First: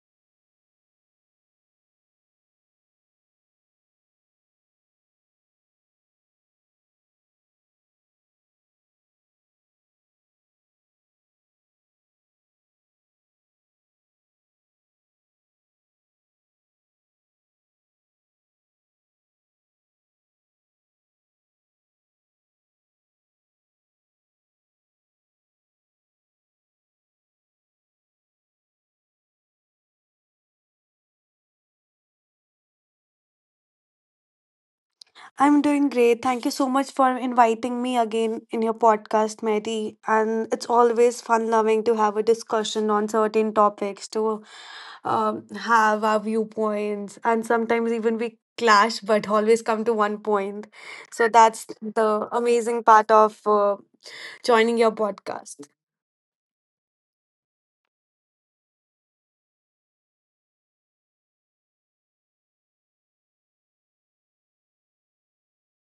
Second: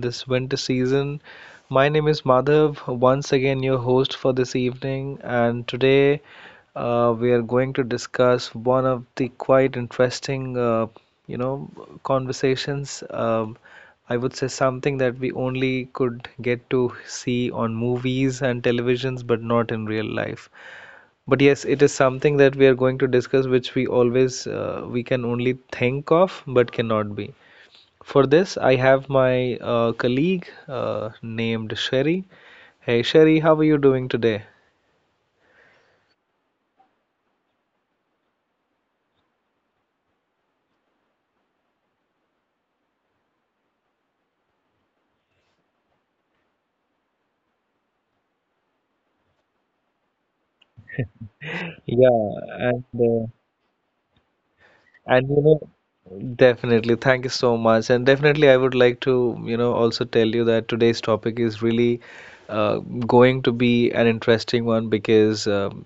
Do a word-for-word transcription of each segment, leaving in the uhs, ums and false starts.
this winter season. My name is Madhav, once again your host for this evening, and today uh, we are going to discuss one of the quite interesting, uh, you know, conversations. Um, I would say something that we only could get to see on movies and televisions, but not in real life. But yes, it is something that we are going to discuss, which we always uh, we can only think of, but cannot be. For this, I have my uh, colleague uh, named Sherry. Hey, Sherry, how are you doing today? I'm doing great. Thank you so much for inviting me again in your podcast, Mehdi. And it's always fun loving to have a discussion on certain topics, to um, have our viewpoints, and sometimes even we clash, but always come to one point. So that's Yeah, the and amazing part uh, of uh, joining your And you know, podcast. definitely, thank you so much. And definitely, I would like to, you know, also tell you that today's topic is really uh, going to be an interesting one, because um,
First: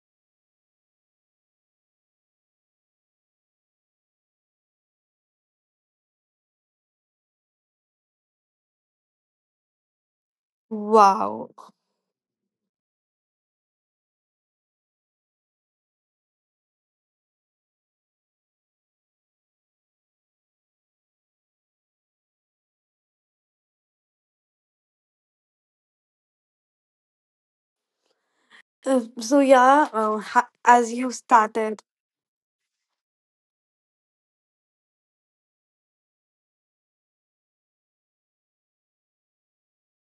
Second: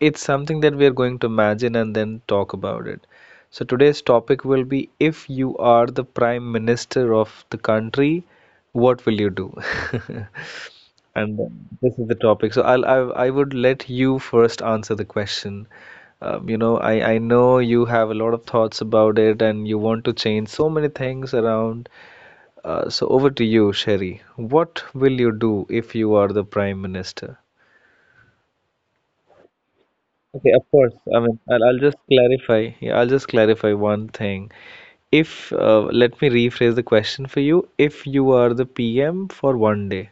it's something that we are going to imagine and then talk about it. So, today's topic will be: if you are the prime minister of the country, what will you do? And Wow. this is the topic. So I'll, I I would let you first answer the question. Um, you know, I I know you have a lot of thoughts about it, and you want to change so many things around. Uh, so over to you, Sherry. What will you do if you are the prime minister? Uh, so, yeah, uh, Okay, ha- of course. as you I mean, I'll, I'll started, just clarify. Yeah, I'll just clarify one thing. If uh, let me rephrase the question for you. If you are the P M for one day,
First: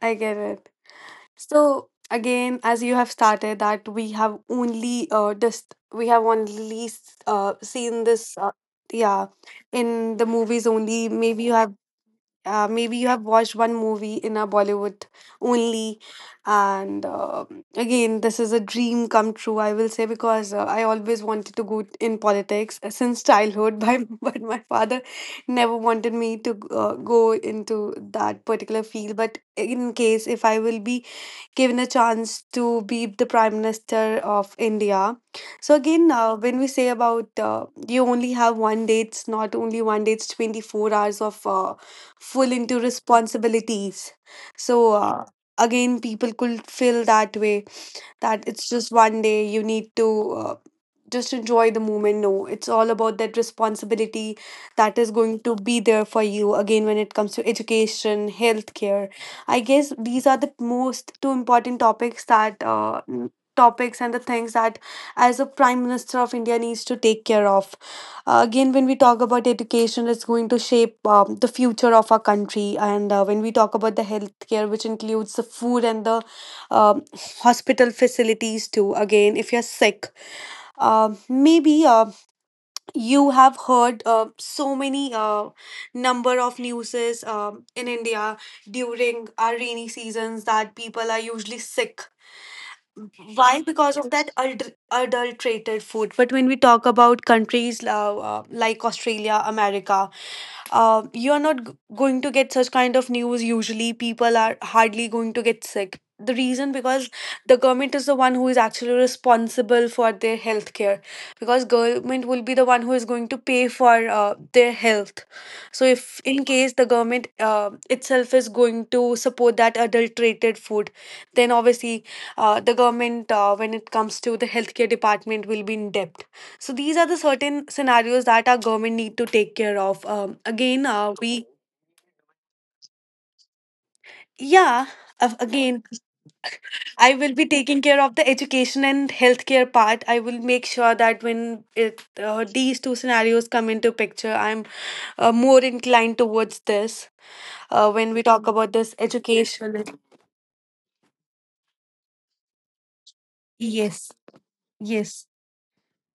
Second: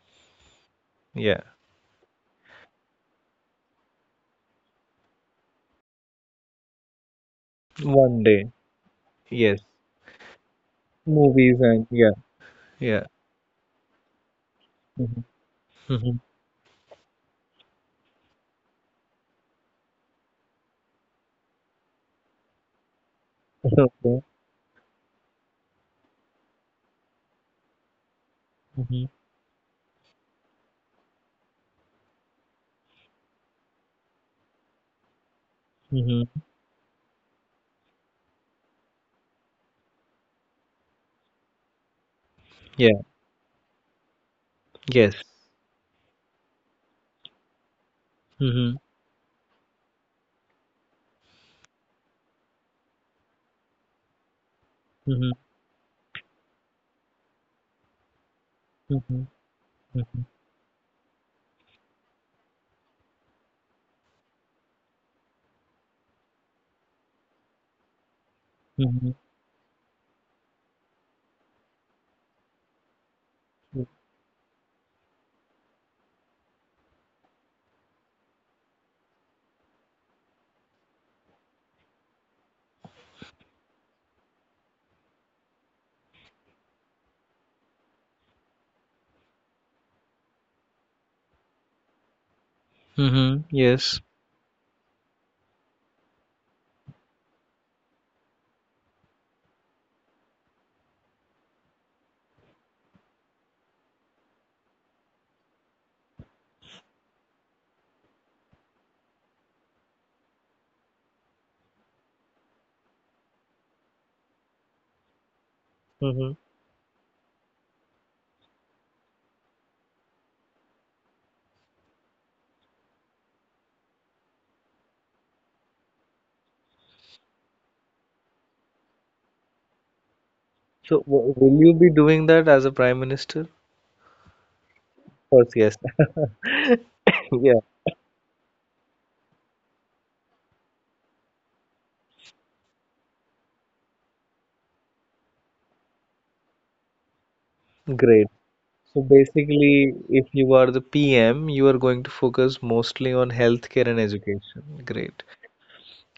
I get it. yeah, So again, as you have started that we have only uh just we have only s- uh seen one this uh, day, yeah yes, in the movies only. Maybe you movies have and yeah. uh, maybe Yeah. you have watched one movie in a Bollywood Mhm. only, Mhm. and uh, again, this is a dream come true. I will say, because uh, I always wanted to go in politics uh, since childhood, by, Okay. but my father never wanted me to uh, go into that particular Mhm. field. But in case if I will be given a chance to be the Prime Minister of India. So, again, Mhm. uh, when we say about uh, you only have one day, it's not only one day, it's twenty-four hours of uh, full into Yeah. responsibilities. So, Yes. uh, again, people could feel that way that it's Mhm. just one day you need to uh, just enjoy the moment. No, it's all about that responsibility that is Mhm. going to be there for you. Again, when it comes to education, healthcare, Mhm. I guess Mhm. these are the most two important topics that uh, n- topics and the things that as a Prime Minister of India needs to take care of. Uh, again, when we Mhm. talk about education, it's going to shape um, the future of our country. And uh, when we talk about the healthcare, which includes the food and the um hospital facilities too. Again, if you're sick, uh, maybe uh, you have heard uh, so many uh, number of newses um in India during our rainy seasons that people are usually sick. Mhm. Why? Because Yes. of that adul- adulterated food. But when we talk about countries uh, uh, like Australia, America, uh, you're not g- going to get such kind of news usually. People are hardly going to get sick. The reason, because the government is the one who is actually responsible for their health care because government will be the one who is going to pay for uh, their health. So if Mhm. in case the government uh, itself is going to support that adulterated food, then obviously uh, the government, uh, when it comes to the healthcare department, will be in debt. So these are the certain scenarios that our government need to take care of. Um, again, So, uh, w we will you be doing that as a prime minister? Of yeah, uh, course, yes. again, I will be Yeah. taking care of the education and healthcare part. I will make sure that when it uh, these two scenarios come into picture, I'm uh, more inclined towards this. Uh, when we Great. talk about this So basically, education. if you are the P M, you are going to focus mostly on healthcare and Yes, education. Great. yes.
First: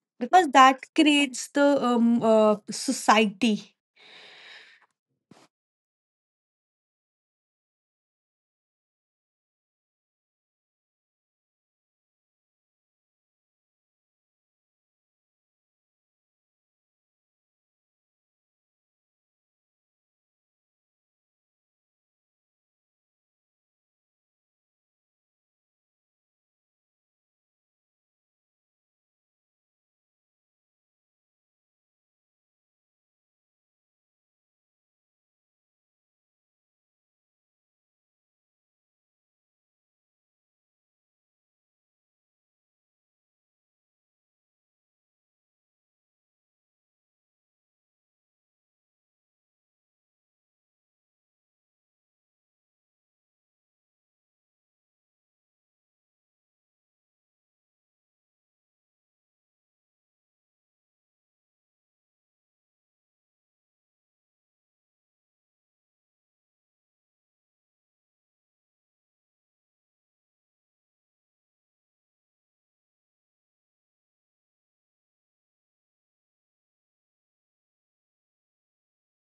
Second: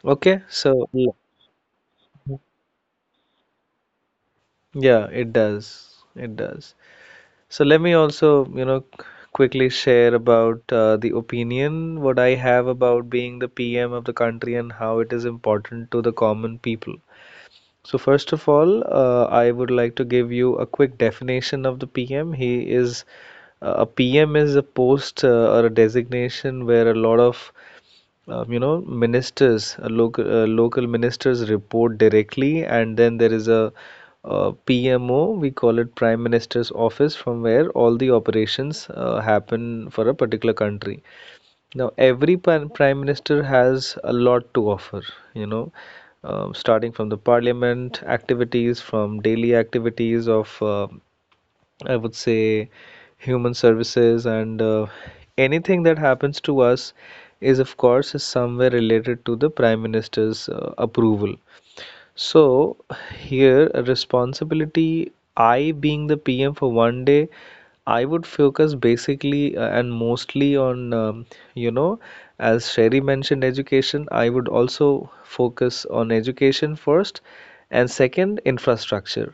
Okay. Because that So, l- creates the um, uh, society. Yeah, it does. It does. So let me also, you know, quickly share about uh, the opinion what I have about being the P M of the country and how it is important to the common people. So first of all, uh, I would like to give you a quick definition of the P M. He is uh, a P M is a post, uh, or a designation, where a lot of um, you know ministers, uh, local uh, local ministers, report directly, and then there is a, uh P M O, we call it Prime Minister's office, from where all the operations uh, happen for a particular country. Now, every pan- prime minister has a lot to offer, you know um, starting from the parliament activities, from daily activities of, uh, I would say, human services, and uh, anything that happens to us is, of course, is somewhere related to the prime minister's uh, approval. So here, a responsibility: I, being the PM for one day, I would focus basically uh, and mostly on, um, you know as Sherry mentioned, education. I would also focus on education first, and second, infrastructure.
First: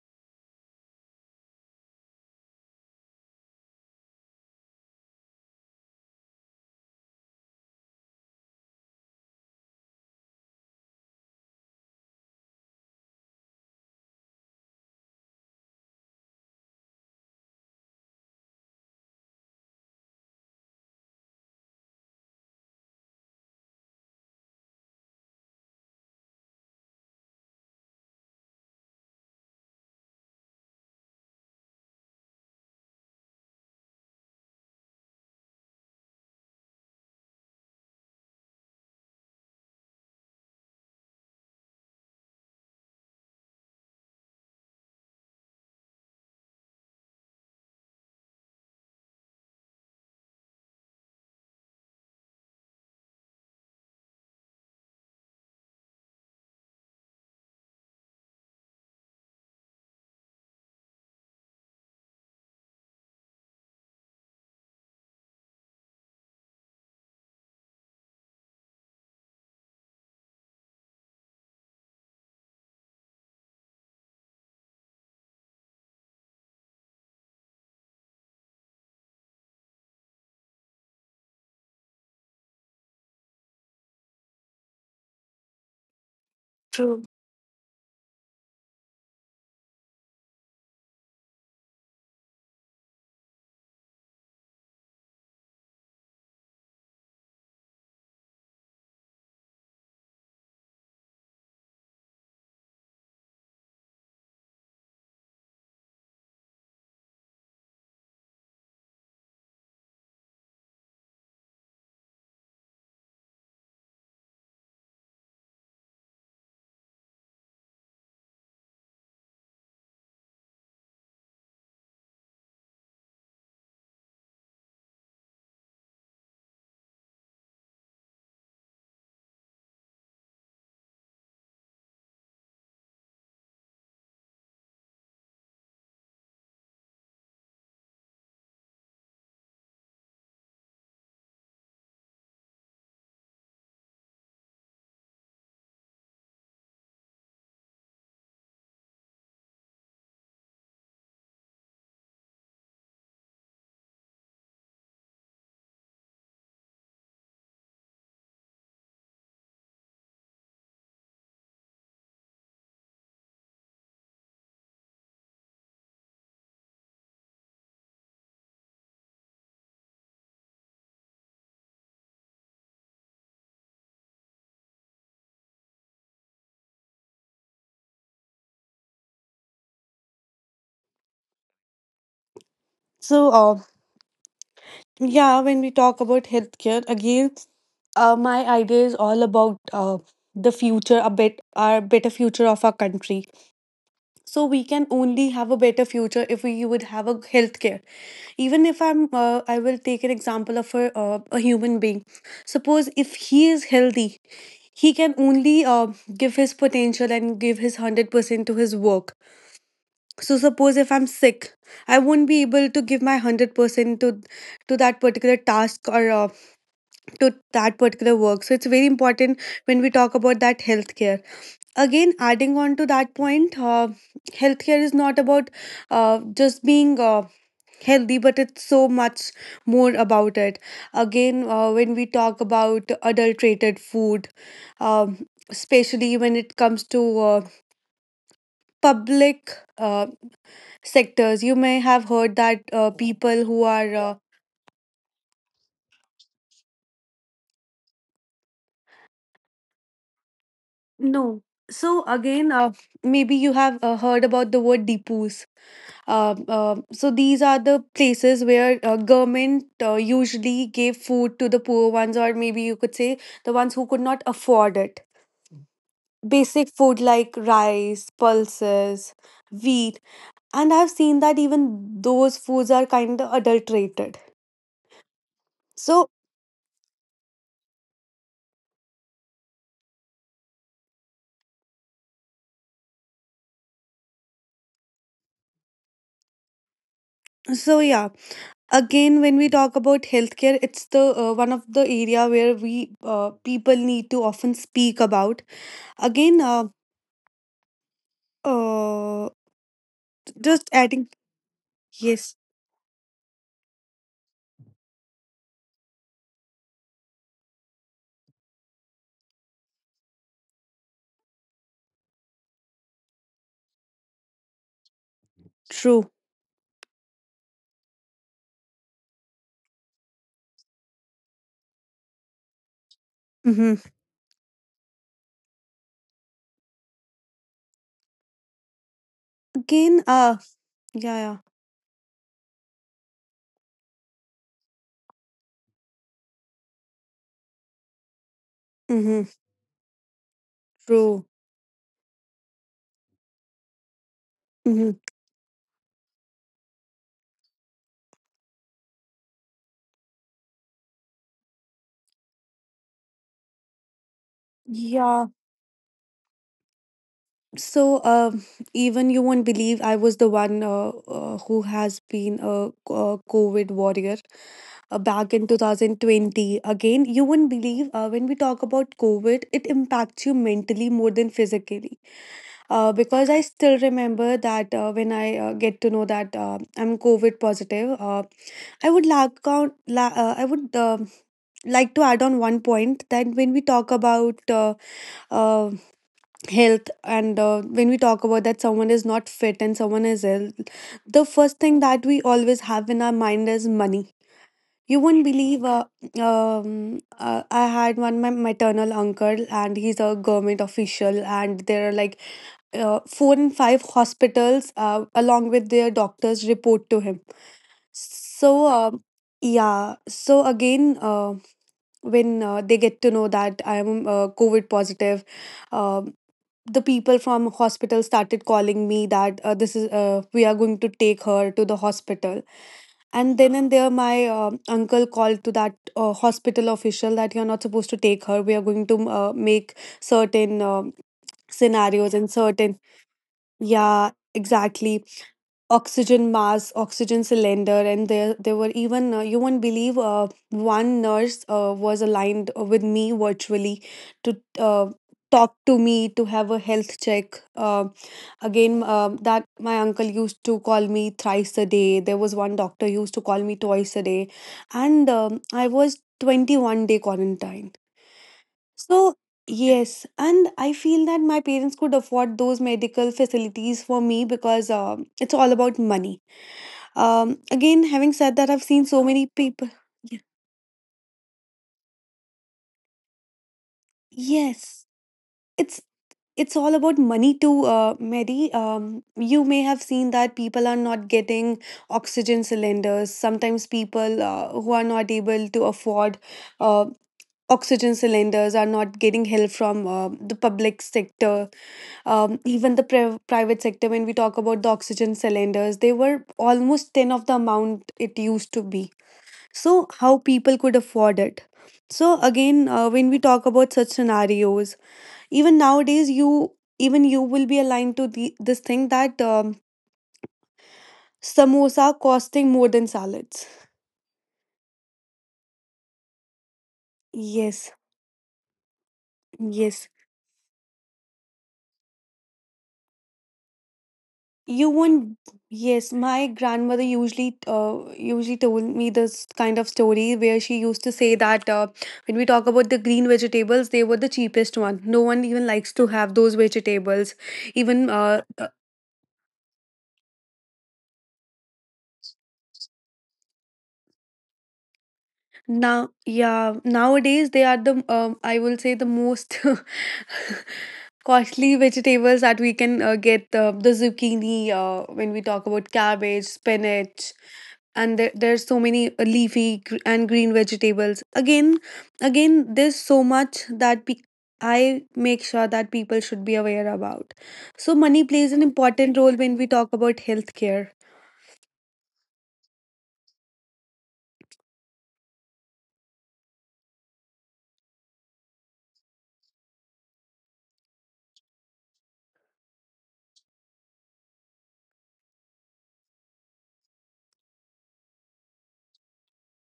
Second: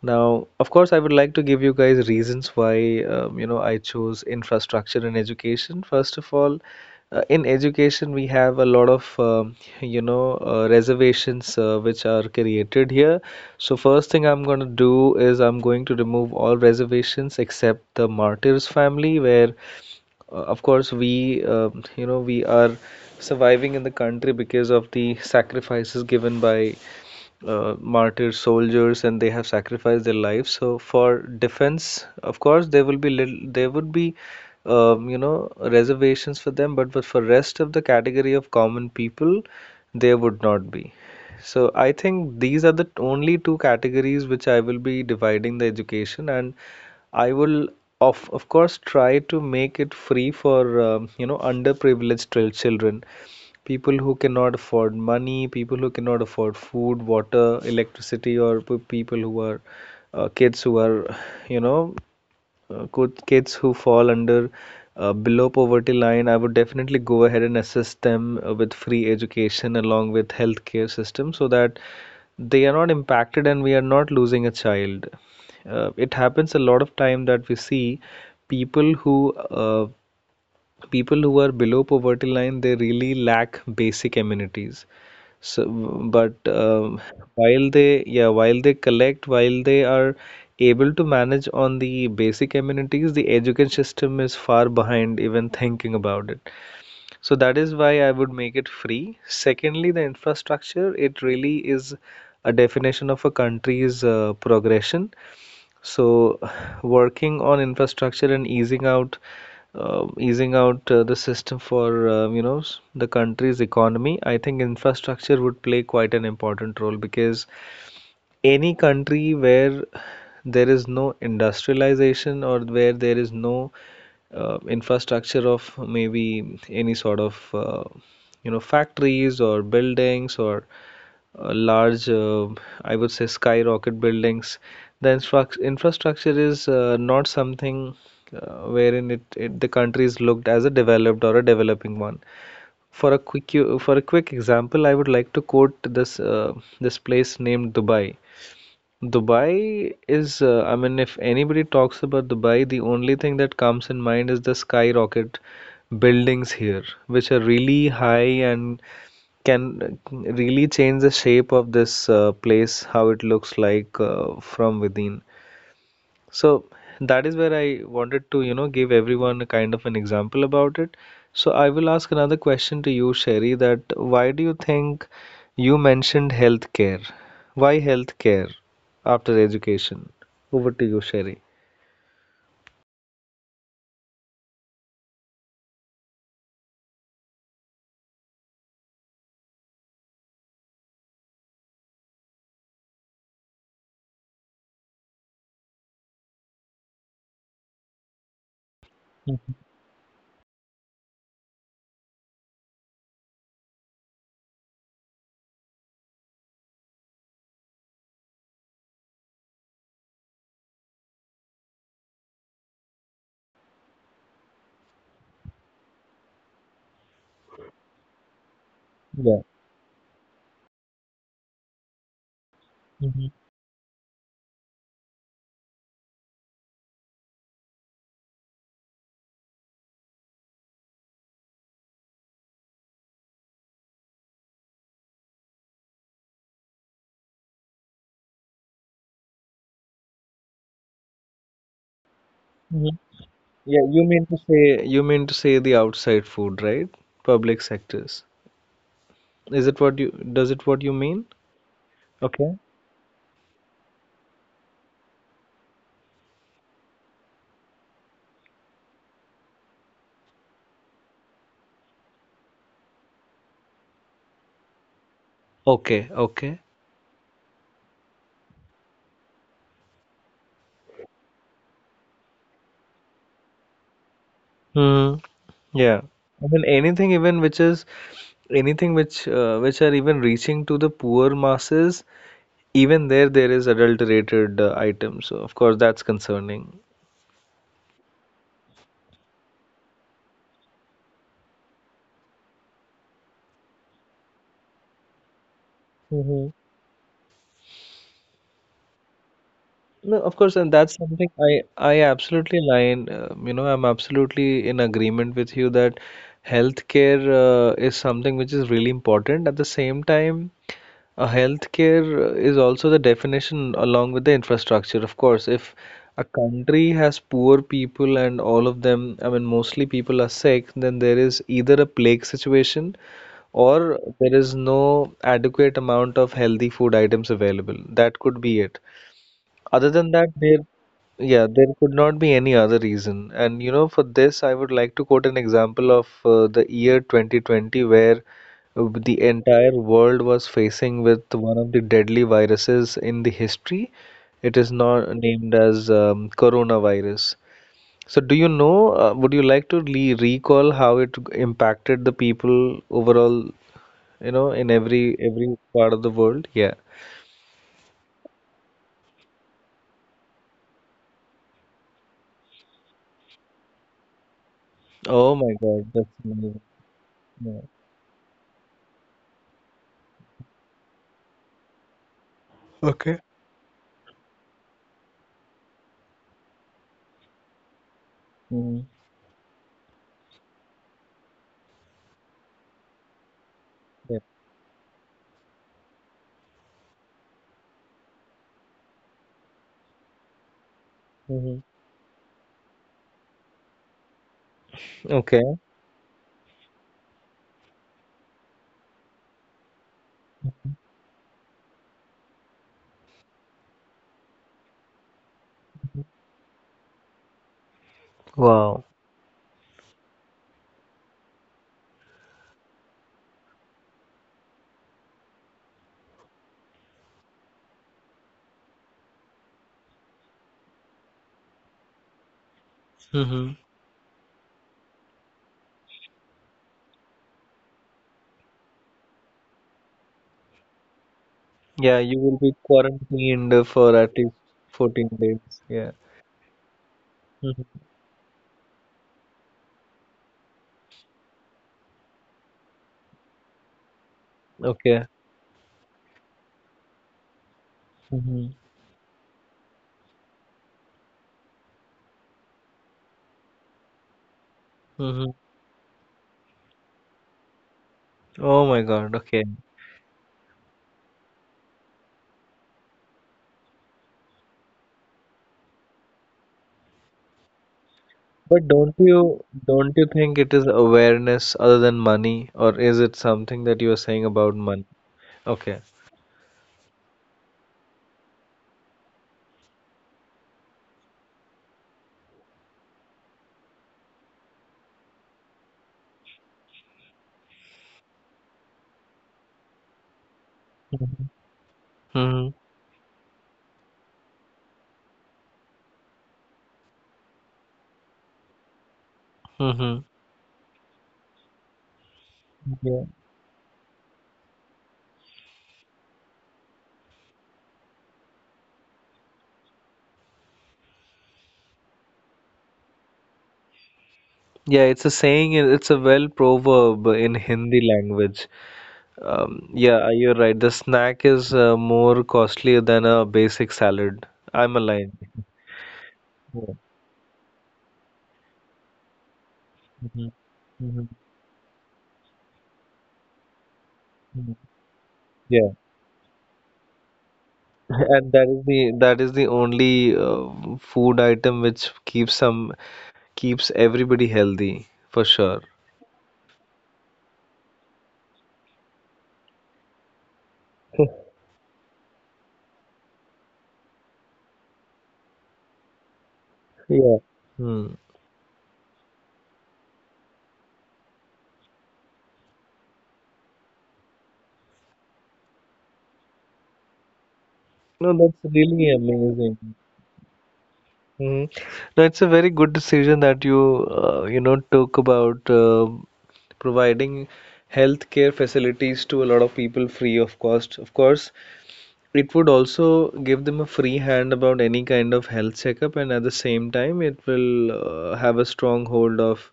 Now, of course, I would like to give you guys reasons why um, you know I chose infrastructure in education. First of all, uh, in education we have a lot of um, you know uh, reservations uh, which are created here. So first thing I'm going to do is I'm going to remove all reservations except the martyrs' family, where, uh, of course, we um you know we are surviving in the country because of the sacrifices given by uh, martyr soldiers, and they have sacrificed their lives. So for defense, of course, there will be little, there would be, um, you know reservations for them, but but for rest of the category of common people, there would not be. So I think these are the t- only two categories which I will be dividing the education, and I will, of of course, try to make it free for um, you know underprivileged chil- children, people who cannot afford money, people who cannot afford food, water, electricity, or p- people who are uh, kids who are, you know, uh, good kids who fall under uh, below poverty line. I would definitely go ahead and assist them uh, with free education along with healthcare system, so that they are not impacted and we are not losing a child. Uh, it happens a lot of time that we see people who uh, people who are below poverty line, they really lack basic amenities. So, but um, True. while they yeah while they collect while they are able to manage on the basic amenities, the education system is far behind even thinking about it. So that is why I would make it free. Secondly, the infrastructure, it really is a definition of a country's uh, progression. So, working on infrastructure and easing out uh, easing out uh, the system for uh, you know s- the country's economy, I think infrastructure would play quite an important role, because any country where there is no industrialization, or where there is no uh, infrastructure of maybe any sort of, uh, you know factories or buildings, or uh, large, uh, I would say, skyrocket buildings, the instruct- infrastructure is uh, not something uh, wherein it, it the country is looked as a developed or a developing one. For a quick for a quick example, I would like to quote this uh, this place named Dubai. Dubai is, uh, I mean, if anybody talks about Dubai, the only thing that comes in mind is the skyrocket buildings here, which are really high, and can really change the shape of this uh, place, how it looks like uh, from within. So that is where I wanted to, you know, give everyone a kind of an example about it. So I will ask another question to you, Sherry: that why do you think you mentioned healthcare? Why healthcare after education? Over to you, Sherry. So, uh, yeah, when we talk about healthcare, again, uh, my idea is all about uh, the future, a bit, our better future of our country. So we can only have a better future if we would have a healthcare. Even if I'm, uh, Mhm. I will take an example of a, uh, a human being. Suppose if he is healthy, he can only uh, give his potential and give his one hundred percent to his work. So suppose if I'm sick, I won't be able to give my one hundred percent to to that particular task, or uh, to that particular work. So it's very Yeah. important when we talk about that healthcare. Again, adding on to that Hmm. point, uh, healthcare is not about uh, just being uh, healthy, but it's so much more about it. Again, uh, when we talk about adulterated food, um, especially when it comes to uh, public uh, sectors. You may have heard that Hmm. uh, people who Yeah, are you uh, mean to say You mean to say the outside food, right? Public sectors. Is it what you, does it what you mean? no. So Okay? again, uh, maybe you have uh, heard about the word depots. Uh, uh, so these are the places where uh, government uh, usually gave food to the poor ones, or maybe you could say the ones who could not afford it. Okay, okay. Basic food like rice, pulses, wheat, and I've seen that even those foods are kind of adulterated. Mm, yeah. So I mean anything even which is, anything which uh, which are even reaching to the poor masses, even there, there is adulterated uh, items. So of course that's concerning. so yeah. Again, when we talk about healthcare, it's the uh, one of the area where we uh, people need to often speak about. Again, Hmm. uh, uh, No, of course, and just that's adding, something I I yes, absolutely align. Uh, you know, I'm absolutely in agreement with you that healthcare uh, is something which is really important. At the same time. A healthcare is also the definition along with the infrastructure. Of course, if true. a country has poor people and all of them, I mean, mostly people are sick, then there is either a plague situation, Mm-hmm. or there is no adequate amount of healthy food items available. That could be it. Other Again, than that, uh, there, yeah, yeah. yeah, there could not be any other reason. And you know, for this, I would like to quote an example of uh, the year twenty twenty, where uh, the Mm-hmm. entire world was facing True. with one of the deadly viruses in the history. It is Mm-hmm. not named as um, coronavirus. So, do you know, uh, would you like to le recall how it impacted the people overall, you know, in every Yeah. every part of the world? Yeah. So, um, even you won't believe I was the one uh, uh, who has been a, co- a COVID warrior uh, Oh back in my God, that's amazing. twenty twenty. Again, you won't Yeah. believe, uh, when we talk about COVID, it impacts you mentally more than physically. Uh, Okay. Because I still remember that uh, when I uh, get to know that uh, I'm COVID positive, uh, Mm, I would like count. La- uh, I would um like to add on one point that when we talk yep. about uh, uh, health and uh, when we talk about that someone is not fit and someone is ill, the Hmm. first thing that we always have in our mind is money. You won't Okay. believe, uh, um, uh, I had one my maternal uncle, and he's a government official, and there are like uh, four and five hospitals uh, along with their doctors report to him. So, Wow. um yeah. So again, uh, when uh, they get to know that I am uh, COVID positive, um the people from hospital started calling me that, uh, this is, uh, we are going to take her to the hospital. And Hmm. then and there my um uncle called to that uh, hospital official that you're not supposed to take her. We are going to uh, make certain um Yeah, scenarios you and will be certain. quarantined for Yeah, at least exactly. fourteen days. Yeah. Oxygen mask, oxygen Mhm. cylinder, and there there were even, uh, you won't believe, uh, one nurse uh, was aligned uh, with me virtually to uh, Okay. talk to me to have a health check. Uh, hmm. Again, um that my uncle used to call me thrice a day. There was one doctor used to call me twice a day, and um, Hmm. I was twenty-one day quarantine. Oh my So, God. Okay. yes, and I feel that my parents could afford those medical facilities for me because, um, it's all about money. Um, again, having said that, I've But seen don't so many you people. don't you Ye- think it is awareness other than money, or is it something that you are saying about Yes, money? it's Okay. it's all about money too, uh, Mary. Um, you may have seen that people are not getting oxygen cylinders. Sometimes people uh, who are not able to afford uh, oxygen cylinders are not getting help from uh, the public sector. Um, hmm. Even the pri- private sector, when we talk about the oxygen cylinders, they were almost ten of the amount it used to be. Hmm. So Hmm. how people could afford it? So again, uh, Yeah. when we talk about such scenarios, even nowadays you, even you will be aligned to the, this thing that, um, samosa costing more than salads. Yeah, it's a saying, and it's a well proverb in Yes, Hindi language. Um, yes. Yeah, you're right. The snack is uh, more costlier than a basic salad. You I'm aligned. won't. Yes, my Yeah. grandmother usually uh, usually told me this kind of story Mhm. where she used to Mhm. say that, uh, when we talk about the green vegetables, they were the Mhm. cheapest one. No one even Yeah. likes to have those vegetables. Even uh, And that uh, is the that is the only uh, food item which keeps some keeps everybody healthy for sure. now, yeah, nowadays they are the um, I will say the most costly vegetables that we can uh, get, uh, the zucchini, uh, when we talk about cabbage, spinach, Yeah. Hmm. and there, there's so many uh, leafy gr- and green vegetables. Again, again there's so much that pe- I make sure that people should be aware about. So money No, that's plays an really important role when we amazing. talk about healthcare. Hmm. No, it's a very good decision that you, uh, you know, took about uh, providing healthcare facilities to a lot of people free of cost. Of course, it would also give them a free hand about any kind of health checkup, and at the same time, it will uh, have a strong hold of,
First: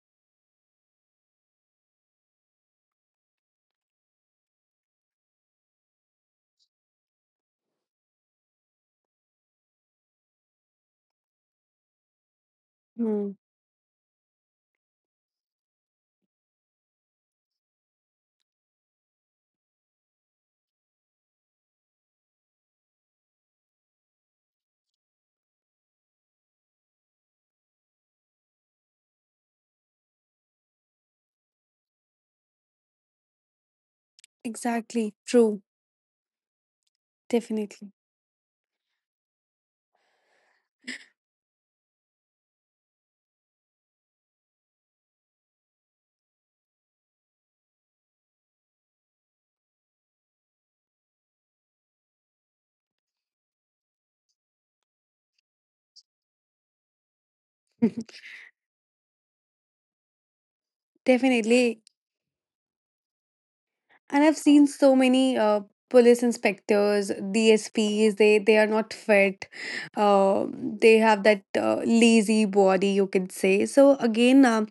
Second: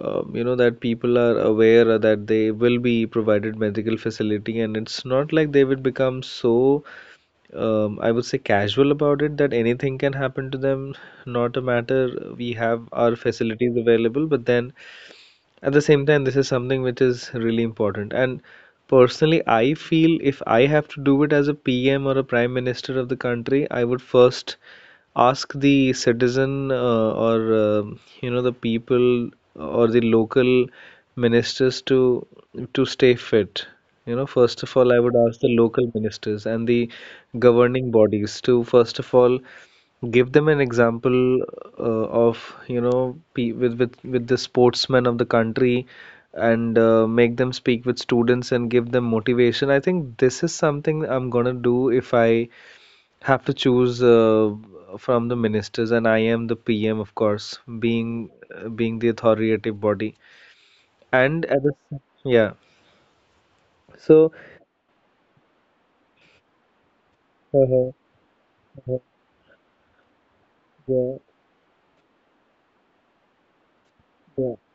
um, you know, that people are aware that they will be provided medical facility, and it's not like they will become so um, I would say casual about it that anything can happen to them, not a matter. We have our Hmm. facilities available, but then at the same time this is something which is really important and personally I feel if I have to do it as a PM or a prime minister of the country I would first ask the citizen uh, or um you know the people or the local ministers to to stay fit. You know first of all, I Exactly, would ask the true. local ministers and the governing Definitely. bodies to first of all give them an example uh, of, you know, pe with, with with the sportsmen of the country, and uh, make them speak with students and give them motivation. I think this is something I'm gonna do if I have to choose uh, from the ministers, and I am the P M, of course, being uh, being the authoritative body. And at the Definitely. s- yeah, And so I've seen so many uh, police inspectors, uh-huh, D S Ps, they, they are not uh-huh, fit. Uh, they yeah, have that uh, lazy body, you could say. So, again, yeah, um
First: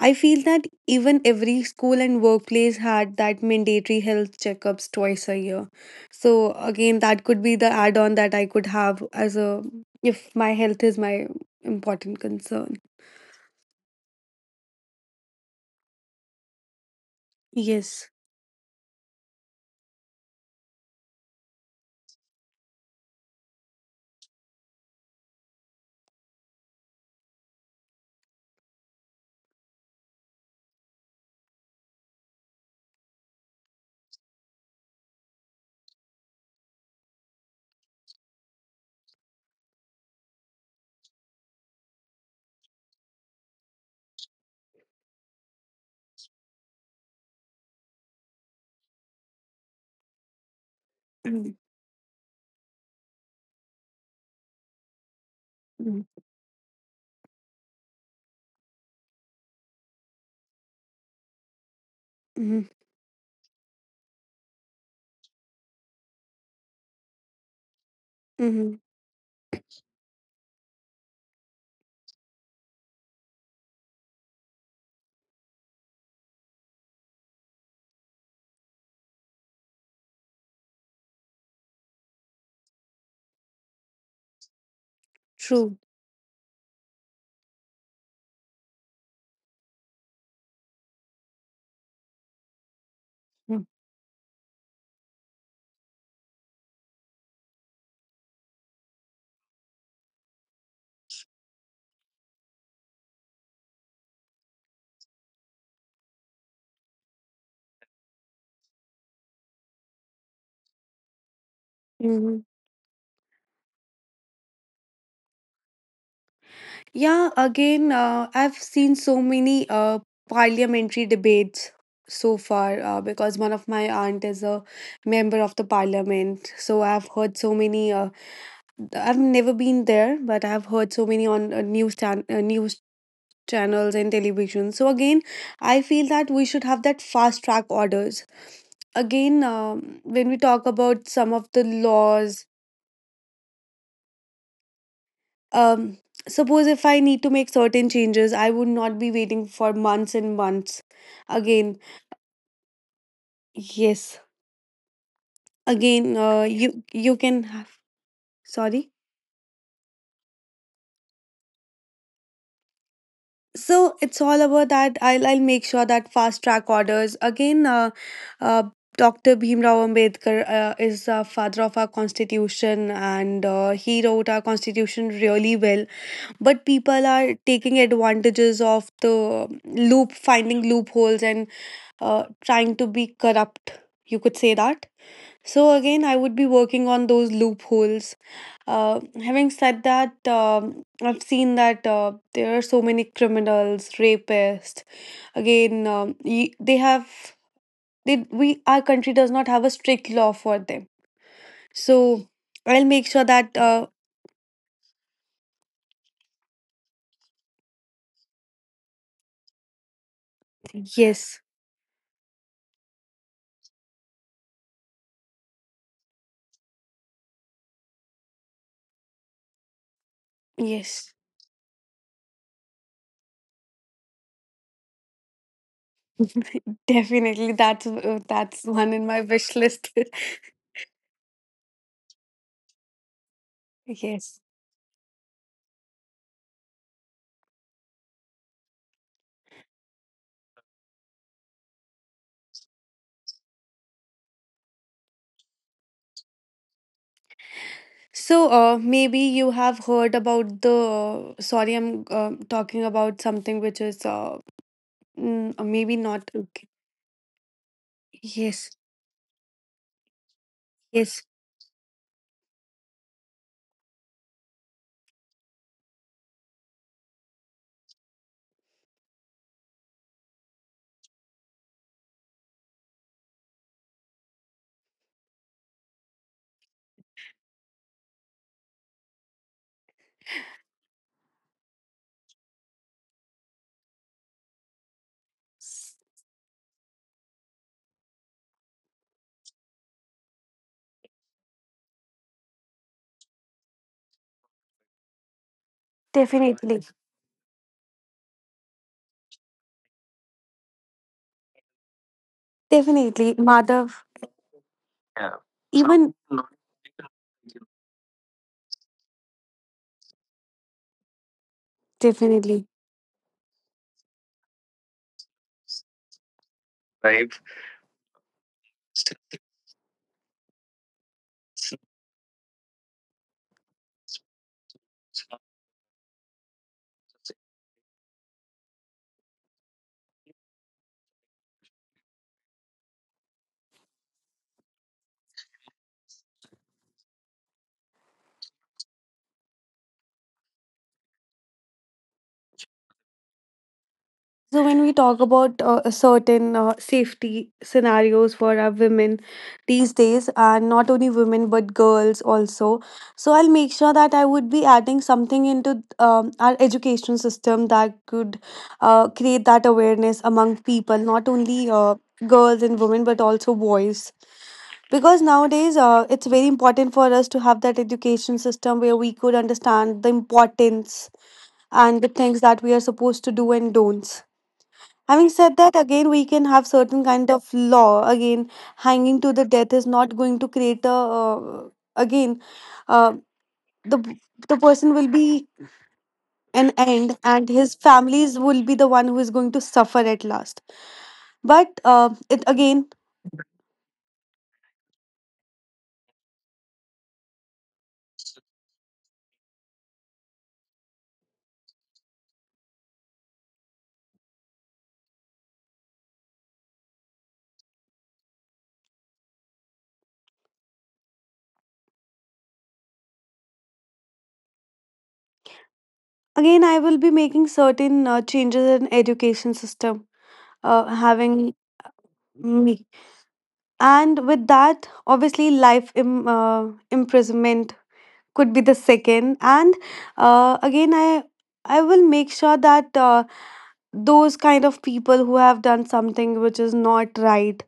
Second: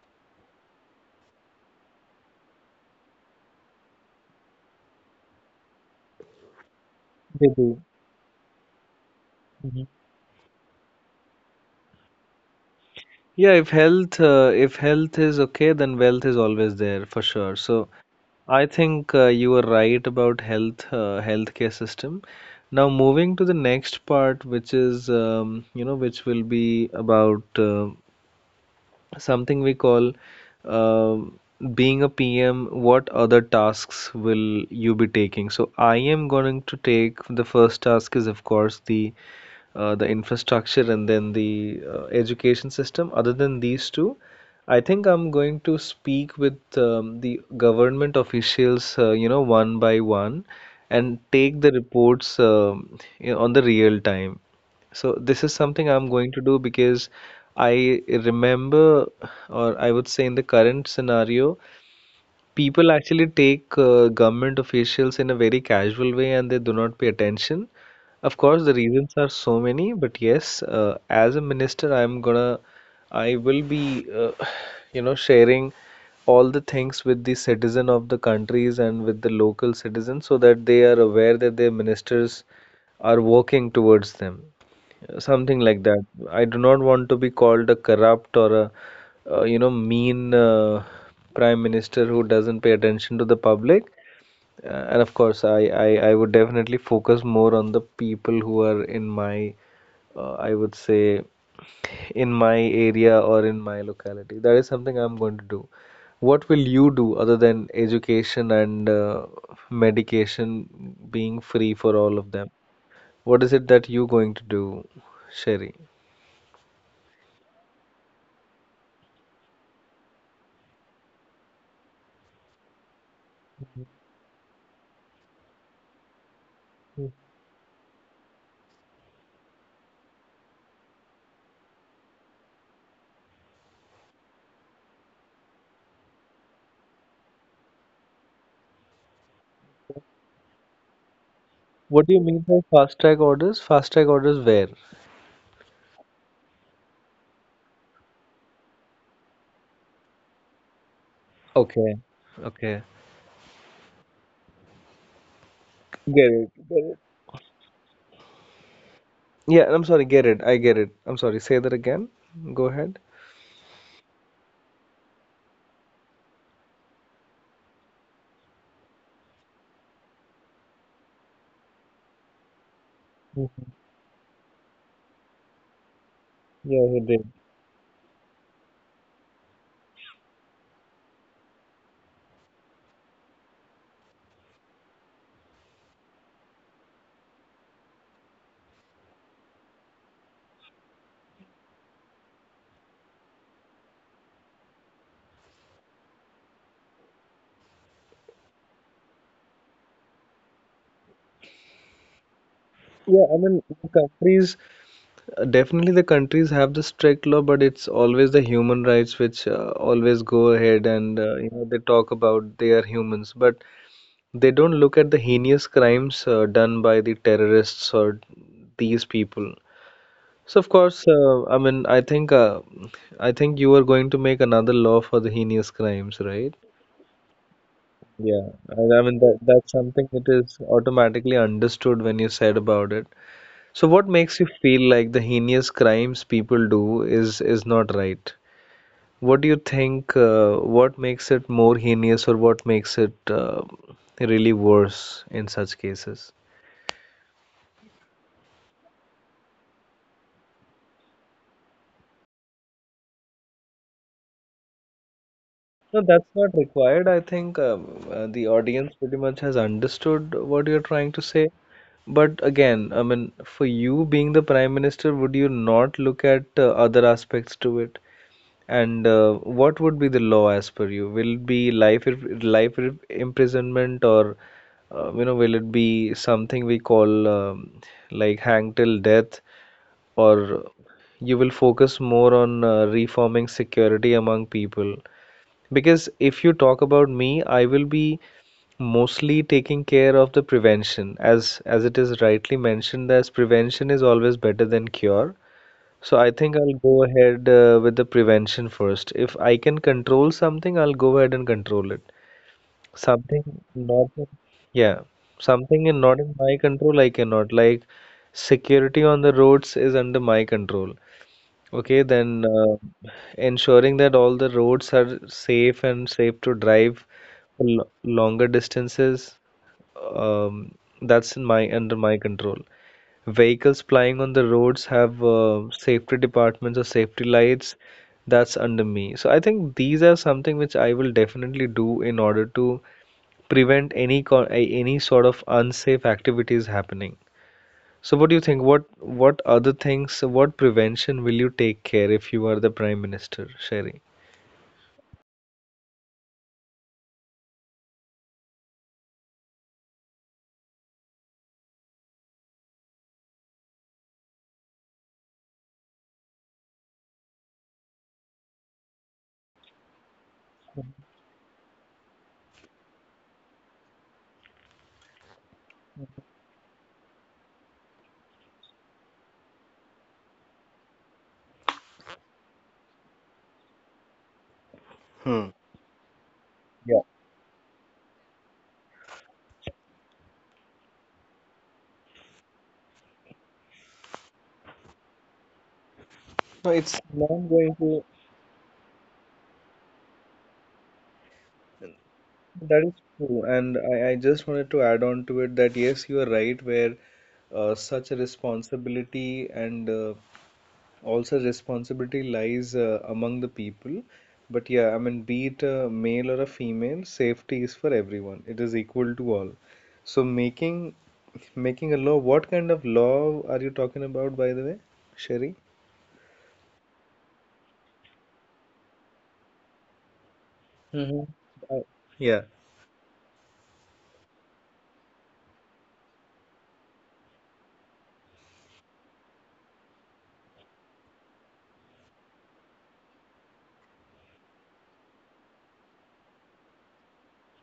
I feel that even every school and workplace had that mandatory health checkups twice a year. So, again, that could they be the do. add on that I could have as a, Mm-hmm. if my health is my important concern. Yeah, if health uh, if health is okay, then wealth is always there for sure. So Yes. I think uh, you were right about health uh, healthcare system. Now moving to the next part, which is um, you know which will be about uh, something we call um being a P M, what other tasks will you be taking? So I am going to take the first task is of course the uh, the infrastructure and then the uh, education system. Other than these two, I think I'm going to speak with um, the government officials, uh, you know, one by one, and take the reports, um, you know, on the real time. So this is something Mm-hmm. I'm going to do because I remember, or I would say in the current scenario, people actually take uh, government officials in a very casual way and they do not pay attention. Of course, the Mm-hmm. reasons are so many, but yes, uh, as a minister, I'm gonna, I will be, uh, you know, sharing all the things with the citizen of the countries and with the local citizens so that they are aware that their ministers are working towards them. Something True. like that. I do not want to be called a corrupt or a uh, you know, mean uh, prime minister who doesn't pay attention to the public. Uh, and of course, I, I, I would definitely focus more on the people who are in my, uh, I would say, in my area or in my locality. That is something I'm going to do. What will you do other than education and uh, medication being free for all of them? What is it that you going to do, Sherry? Yeah, again, uh, I've seen so many uh, parliamentary debates so far uh, because one of my aunt is a member of the parliament. So I've heard so many. Uh, I've never been there, but I've heard so many on uh, news chan- uh, news channels and television. So again, I feel that we should have that fast track orders. Again, um, when we talk about some of the What do you mean laws, by fast track orders? Fast track orders where? um, suppose if I need to make certain changes, I would not be waiting for months and months. Again, Okay. Okay. yes, again, Get uh, it. Get you it. you can have. Sorry. Yeah, I'm sorry. Get it. I get it. I'm sorry. Say that again. Go ahead. So it's all about that. I'll I'll make sure that fast track orders again. Uh, uh, Doctor Bhimrao Ambedkar uh, is the father of our constitution, and Mhm. uh, he wrote our constitution really well. But Yeah, he people did. are taking advantages of the loop, finding loopholes, and uh, trying to be corrupt, you could say that. So, again, I would be working on those loopholes. Uh, having said that, um, I've seen that uh, there are so many criminals, rapists. Again, um, y- they have, they, we, our country does not have a strict law for them. So, I'll make sure Yeah, I that, mean, uh, the countries, uh, definitely, the countries have the strict law, but it's always the human rights which uh, always go ahead, and yes, uh, you know they talk about they are humans, but they don't look at the heinous crimes uh, done by the terrorists or these people. So of course, yes, uh, I mean, I think, uh, I think you were going to make another law for the heinous crimes, right? definitely, that's, uh, Yeah, that's I, one I in my mean that wish that's list. something that is automatically understood when you said about it. So what makes Yes. you feel like the heinous crimes people do is is not right? What do you think? Uh, what makes it more heinous, or what makes it uh, really worse in such cases? So, uh, maybe you have heard about the. uh, sorry, I'm uh, talking about something which is uh, mm, uh, maybe No, not. that's not Okay. required. I think um, uh, the Yes, audience pretty much has understood what you're trying yes, to say. But again, I mean, for you being the prime minister, would you not look at uh, other aspects to it? And uh, what would be the law as per you? Will it be life life imprisonment or uh, you know, will it be something we call um, like hang till death, or you will focus more on uh, reforming security among people? Because if you talk about me, I will be mostly taking care of the prevention as as it is rightly mentioned as prevention is always better than cure. So I think I'll definitely, go ahead uh, with the prevention first. If I can control something, I'll go ahead and control it. definitely, Something Madhav. not in- yeah, something in Even not in my control, I cannot. Like security on the roads is under my control. Okay, then definitely. uh, ensuring that all the roads are safe and safe to drive for lo- longer distances, um, that's in my under my control. Vehicles plying on the roads have uh, safety departments or safety lights, that's under me. So I think these are something which I will definitely do in order to prevent any co- a- any sort of unsafe activities happening. So what do you think? What what other things, what prevention will you take care if you are the Prime Minister, Sherry? So, when we talk about uh, certain uh, safety scenarios for our women these days, and not only women but girls also, so I'll make sure that I would be adding something into um, our education system that could uh, create that awareness among people, not only uh, girls and women but also boys. Because nowadays, uh, it's very important for us to have that education system where we could understand the importance and the things that we are supposed to do and don'ts. Having said that, again, we can have Yeah. certain kind of law. Again, hanging to the death is not going to create a. Uh, again, uh, the the person will be an No, it's end, not and his going to. families will be the one who is going to suffer at last. But uh, it That again, is true. And I, I just wanted to add on to it that yes, you are right, where uh, such a responsibility and uh, also responsibility lies uh, among the people, but yeah, I mean be it a male or a female, safety is for everyone, it is equal to all. So making making a law, what kind of law are you talking about, by the way, Sherry? again, I will be making certain uh, changes in education system. Uh, hmm. Having Uh, yeah. me, and with that, obviously, life Im- uh, imprisonment could be the second. And uh, again, i i will make sure that uh, those kind of people who have done something which is not right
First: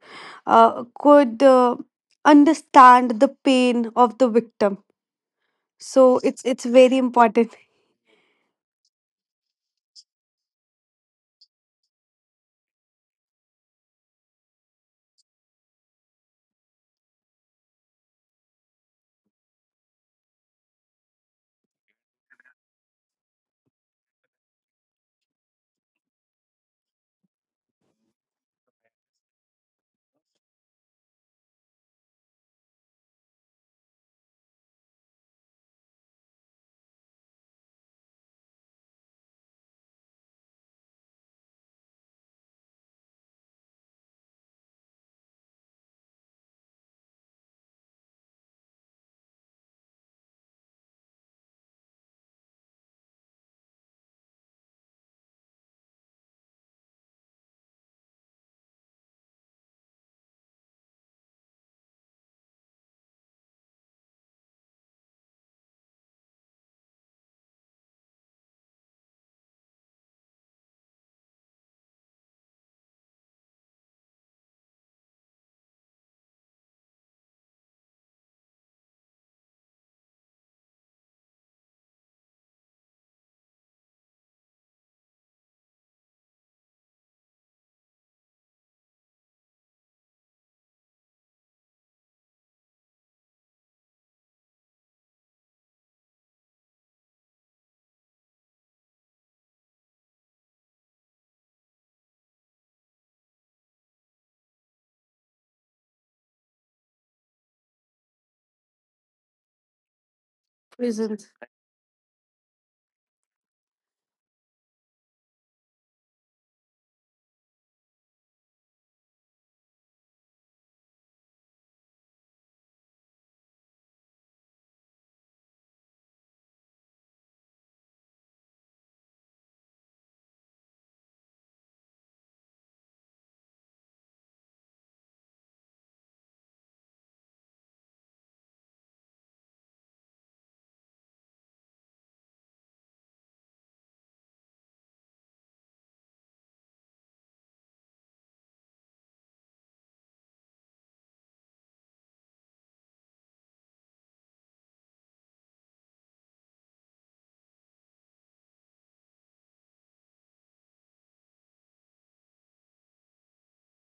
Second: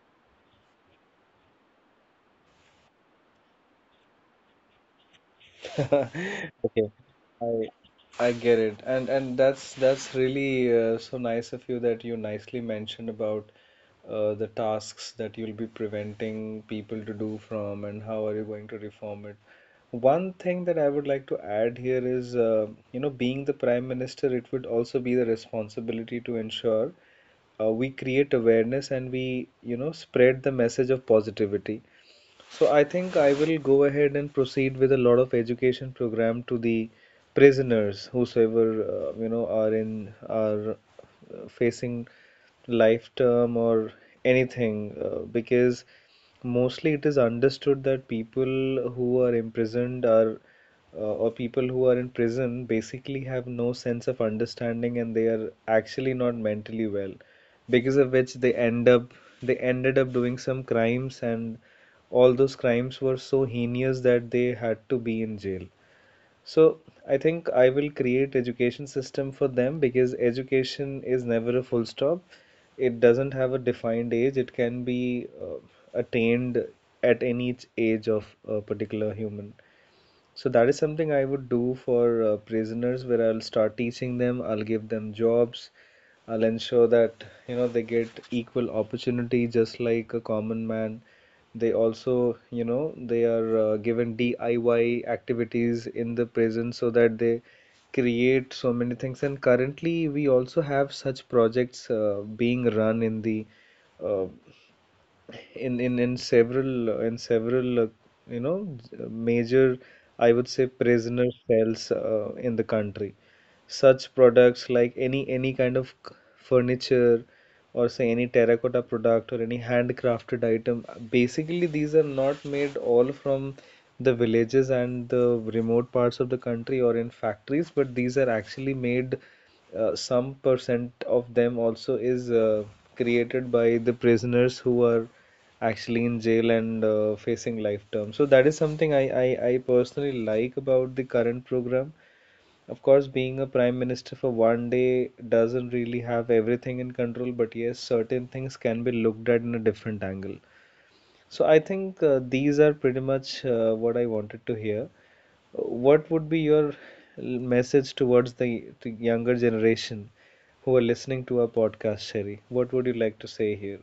uh, could uh, understand the pain of the victim. So it's it's Okay, very important. I I get it, and and that's that's really uh, so nice of you that you nicely mentioned about uh, the tasks that you'll be preventing people to do from, and how are you going to reform it. One thing that I would like to add here is, uh, you know, being the prime minister, it would also be the responsibility to ensure uh, we create awareness and we, you know, spread the message of positivity. So I think I will go ahead and proceed with a lot of education program to the prisoners, whosoever uh, you know are in are uh, facing life term or anything, uh, because mostly it is understood that people who are imprisoned are uh, or people who are in prison basically have no sense of understanding and they are actually not mentally well, because of which they end up they ended up doing some crimes, and all those crimes were so heinous that they had to be in jail. So I think I will create education system for them because education is never a full stop. It doesn't have a defined age. It can be uh, attained at any age of a particular human. So that is something I would do for uh, prisoners, where I'll start teaching them, I'll give them jobs, I'll ensure that you know they get equal opportunity just like a common man. They also, you know, they are uh, given D I Y activities in the prison so that they create so many things. And currently, we also have such projects uh, being run in the uh, in in in several uh, in several uh, you know major, I would say, Prisons. prisoner cells uh, in the country. Such products like any any kind of c- furniture or say any terracotta product or any handcrafted item. Basically, these are not made all from the villages and the remote parts of the country or in factories, but these are actually made, uh, some percent of them also is uh, created by the prisoners who are actually in jail and uh, facing life term. So that is something I, I, I personally like about the current program. Of course, being a prime minister for one day doesn't really have everything in control, but yes, certain things can be looked at in a different angle. So I think uh, these are pretty much uh, what I wanted to hear. What would be your message towards the, the younger generation who are listening to our podcast, Sherry? What would you like to say here?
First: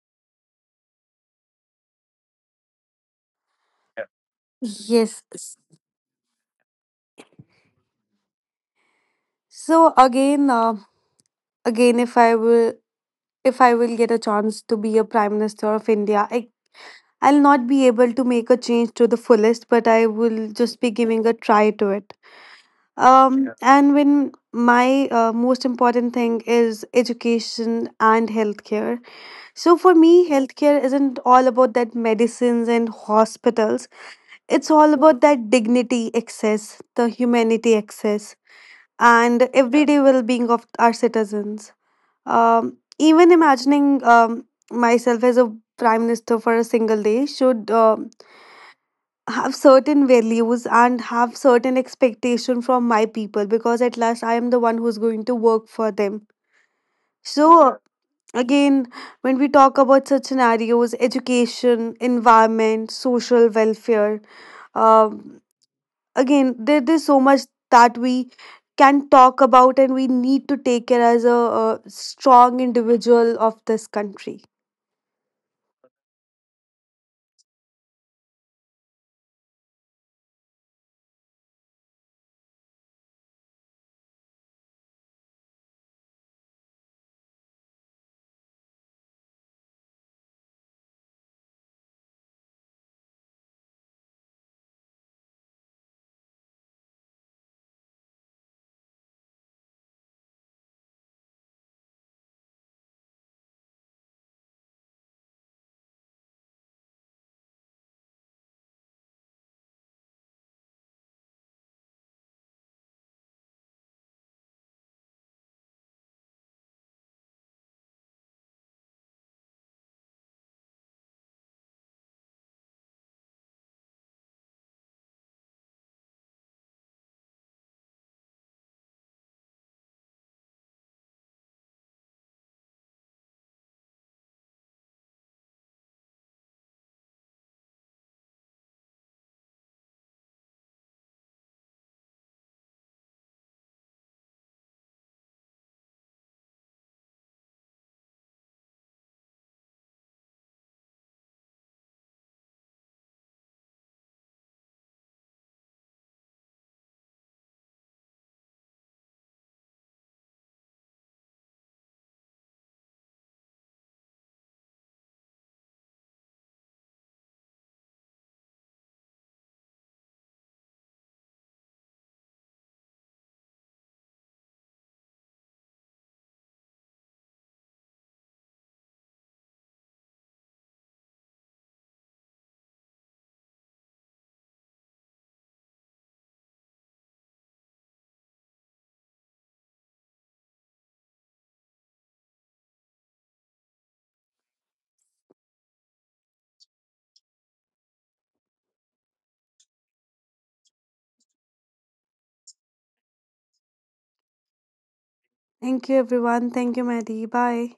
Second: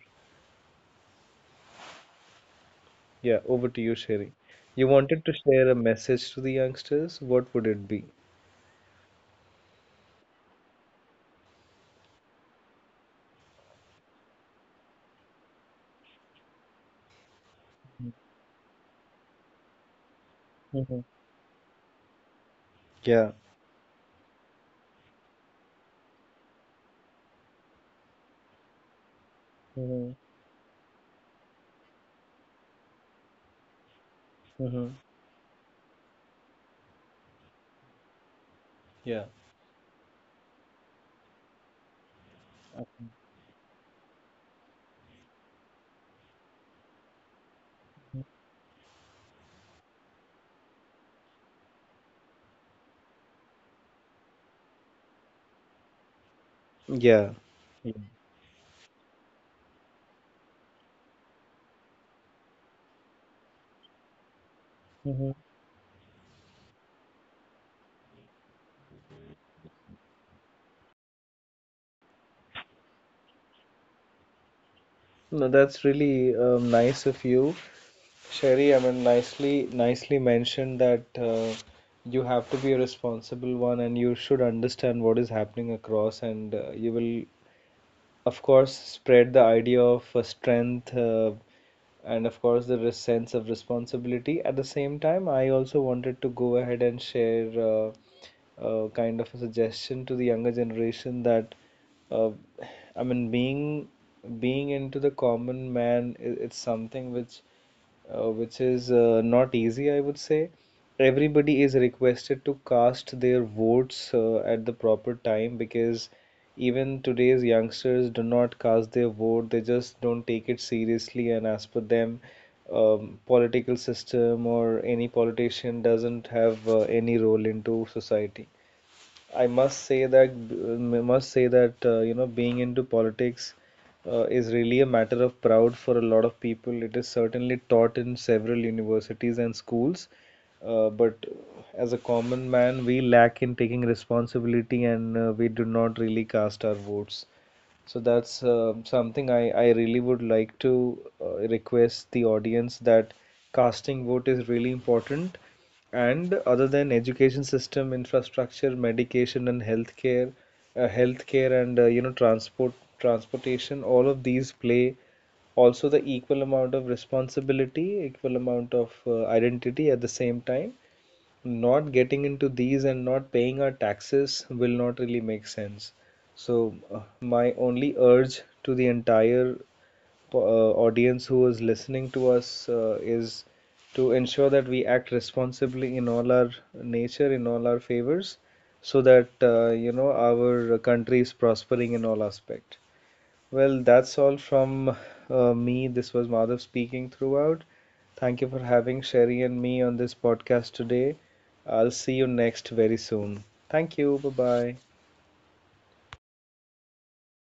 Yeah, over to you, Sherry. You Yes. wanted to share a message to the youngsters. What would it be? So again, uh, again, if i will if I will get a chance to be a Prime Minister of India, I, I'll not be able to make a change to the fullest, but I will just be Mm-hmm. giving a try to it. Yeah. Um, and when my uh, most important thing is education and healthcare. So for me, Mm-hmm. healthcare isn't all about that medicines and hospitals. It's all Mm-hmm. about that dignity access, the humanity access, Yeah. and everyday well-being of our citizens. Um, Okay. Even imagining um, myself as a Prime Minister for a single day should uh, have certain values and have certain expectation from my people, because at last I am the one who's going to work for them. Yeah. So Yeah. again, when we talk about such scenarios, education, environment, social welfare, um, Mm-hmm. again there, there's so much that we can talk about, and we need to take care as a, a strong individual of this country. No, that's really um, nice of you, Sherry. I mean, nicely, nicely mentioned that uh, you have to be a responsible one, and you should understand what is happening across, and uh, you will of course spread the idea of uh, strength uh, and of course the res- sense of responsibility. At the same time, I also wanted to go ahead and share uh, uh, kind of a suggestion to the younger generation that uh, I mean being being into the common man, i- it's something which uh, which is uh, not easy, I would say. Everybody is requested to cast their votes uh, at the proper time because even today's youngsters do not cast their vote. They just don't take it seriously, and as per them, um, political system or any politician doesn't have uh, any role into society. I must say that uh, must say that uh, you know being into politics uh, is really a matter of proud for a lot of people. It is certainly taught in several universities and schools, uh, but as a common man, we lack in taking responsibility and uh, we do not really cast our votes. So that's um something I, I really would like to uh, request the audience that casting vote is really important. And other than education system, infrastructure, medication and healthcare, uh, healthcare and uh, you know transport, transportation, all of these play also the equal amount of responsibility, equal amount of uh, identity. At the same time, not getting into these and not paying our taxes will not really make sense. So, uh, my only urge to the entire uh, audience who is listening to us uh, is to ensure that we act responsibly in all our nature, in all our favors, so that uh, you know our country is prospering in all aspect. Well, that's all from uh, me. This was Madhav speaking throughout. Thank you for having Sherry and me on this podcast today. I'll see you next very soon. Thank you. Bye bye. Thank you, everyone. Thank you, Maddie. Bye.